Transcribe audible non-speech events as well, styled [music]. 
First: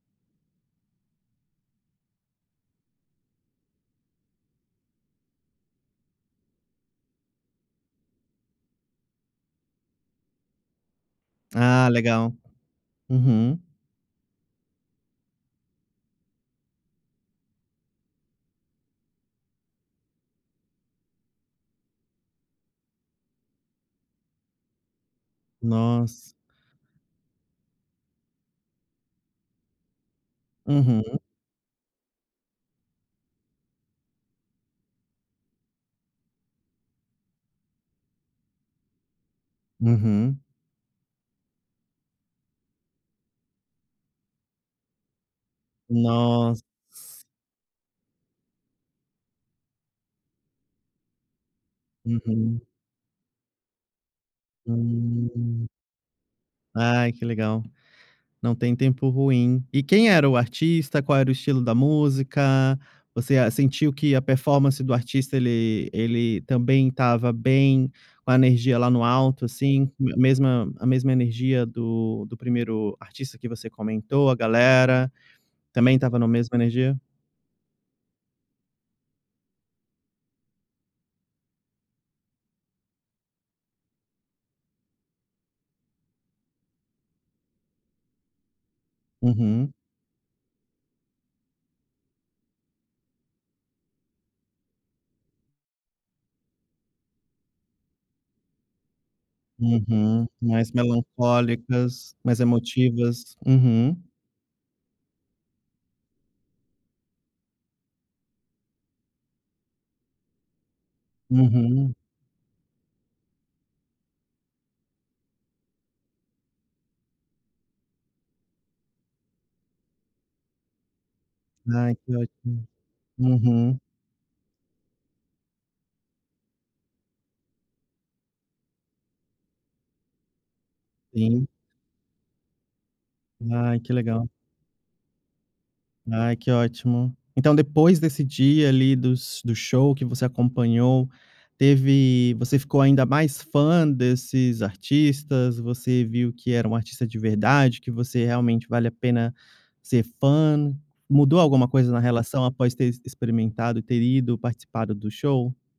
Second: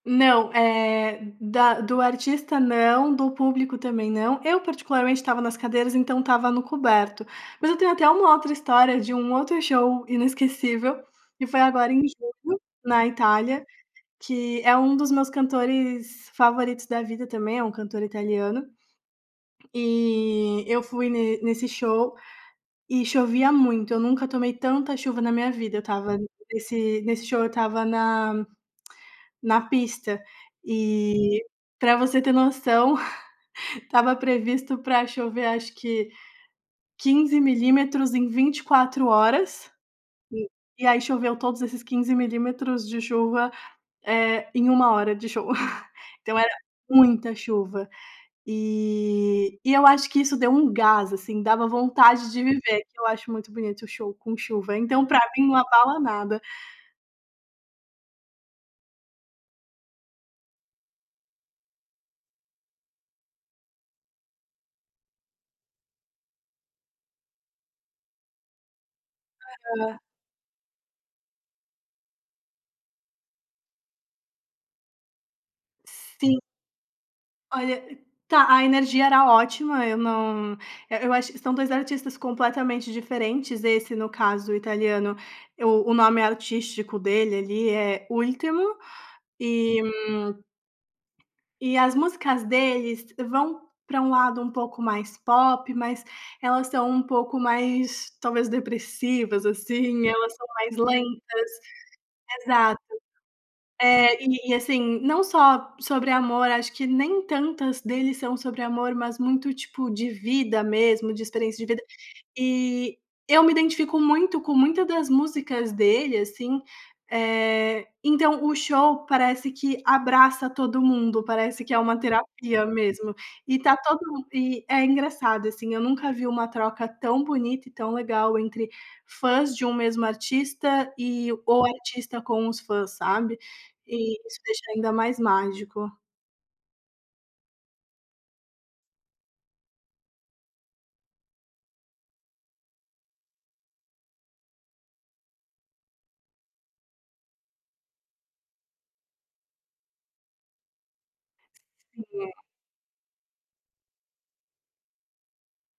Não, eh, da do artista não, do público também não. Eu, particularmente, estava nas cadeiras, então estava no coberto. Mas eu tenho até uma outra história, de um outro show inesquecível, que foi Ah, agora em legal. junho, na Uhum. Itália, que é um dos meus cantores favoritos da vida também. É um cantor italiano. E eu fui ne nesse show e chovia muito. Eu nunca tomei tanta chuva na minha vida. Eu estava Nossa. nesse nesse show, eu estava na [clicks tongue] na pista. Uhum. E pra você ter noção, [chuckles] estava previsto pra chover, acho que 15 milímetros em 24 horas. Uhum. E e aí choveu todos esses 15 milímetros de chuva, eh, em 1 hora de show. [chuckles] Então era Nossa. muita chuva. E e eu acho que isso deu um gás, assim, dava vontade de Uhum. viver. Que eu acho muito bonito o show com chuva, então pra mim não Hum. abala nada. Ai, que legal. Não tem tempo ruim. E quem era o artista? Qual era o estilo da música? Você a sentiu que a performance do artista ele ele também estava bem, com a energia lá no alto, assim, Aham. a mesma a mesma energia do do primeiro artista que você comentou, a galera também estava na Sim. mesma energia? Olha, tá, a energia era ótima, eu não eh, eu acho que são 2 artistas completamente diferentes, esse no caso italiano, eu o nome artístico dele ali é Ultimo Uhum. e, hum, e as músicas deles vão pra um lado um pouco mais pop, mas elas são um pouco mais, talvez, depressivas, assim, Uhum. elas são Mais mais lentas, melancólicas, mais exato. emotivas. Uhum. É, e assim, não só sobre amor, acho que nem tantas deles são sobre amor, mas muito, tipo, de vida mesmo, de experiência de vida. Uhum. E eu me identifico muito com muita das músicas dele, assim. Eh, então, o show parece que abraça todo mundo, parece que é Ai, uma que terapia ótimo. mesmo, e tá Uhum. todo mundo e é engraçado assim, eu nunca vi uma troca tão bonita e tão legal entre fãs de um mesmo artista e Sim. o artista com os fãs, sabe? Ai, que E legal. isso deixa ainda mais mágico. Ai, que ótimo. Então depois desse dia ali, dos do show que você acompanhou, teve você ficou ainda mais fã desses artistas? Você viu que era um artista de verdade que você, realmente, vale a pena ser fã? Mudou alguma coisa na Sim, é. relação após ter ex experimentado e ter ido, participado do show?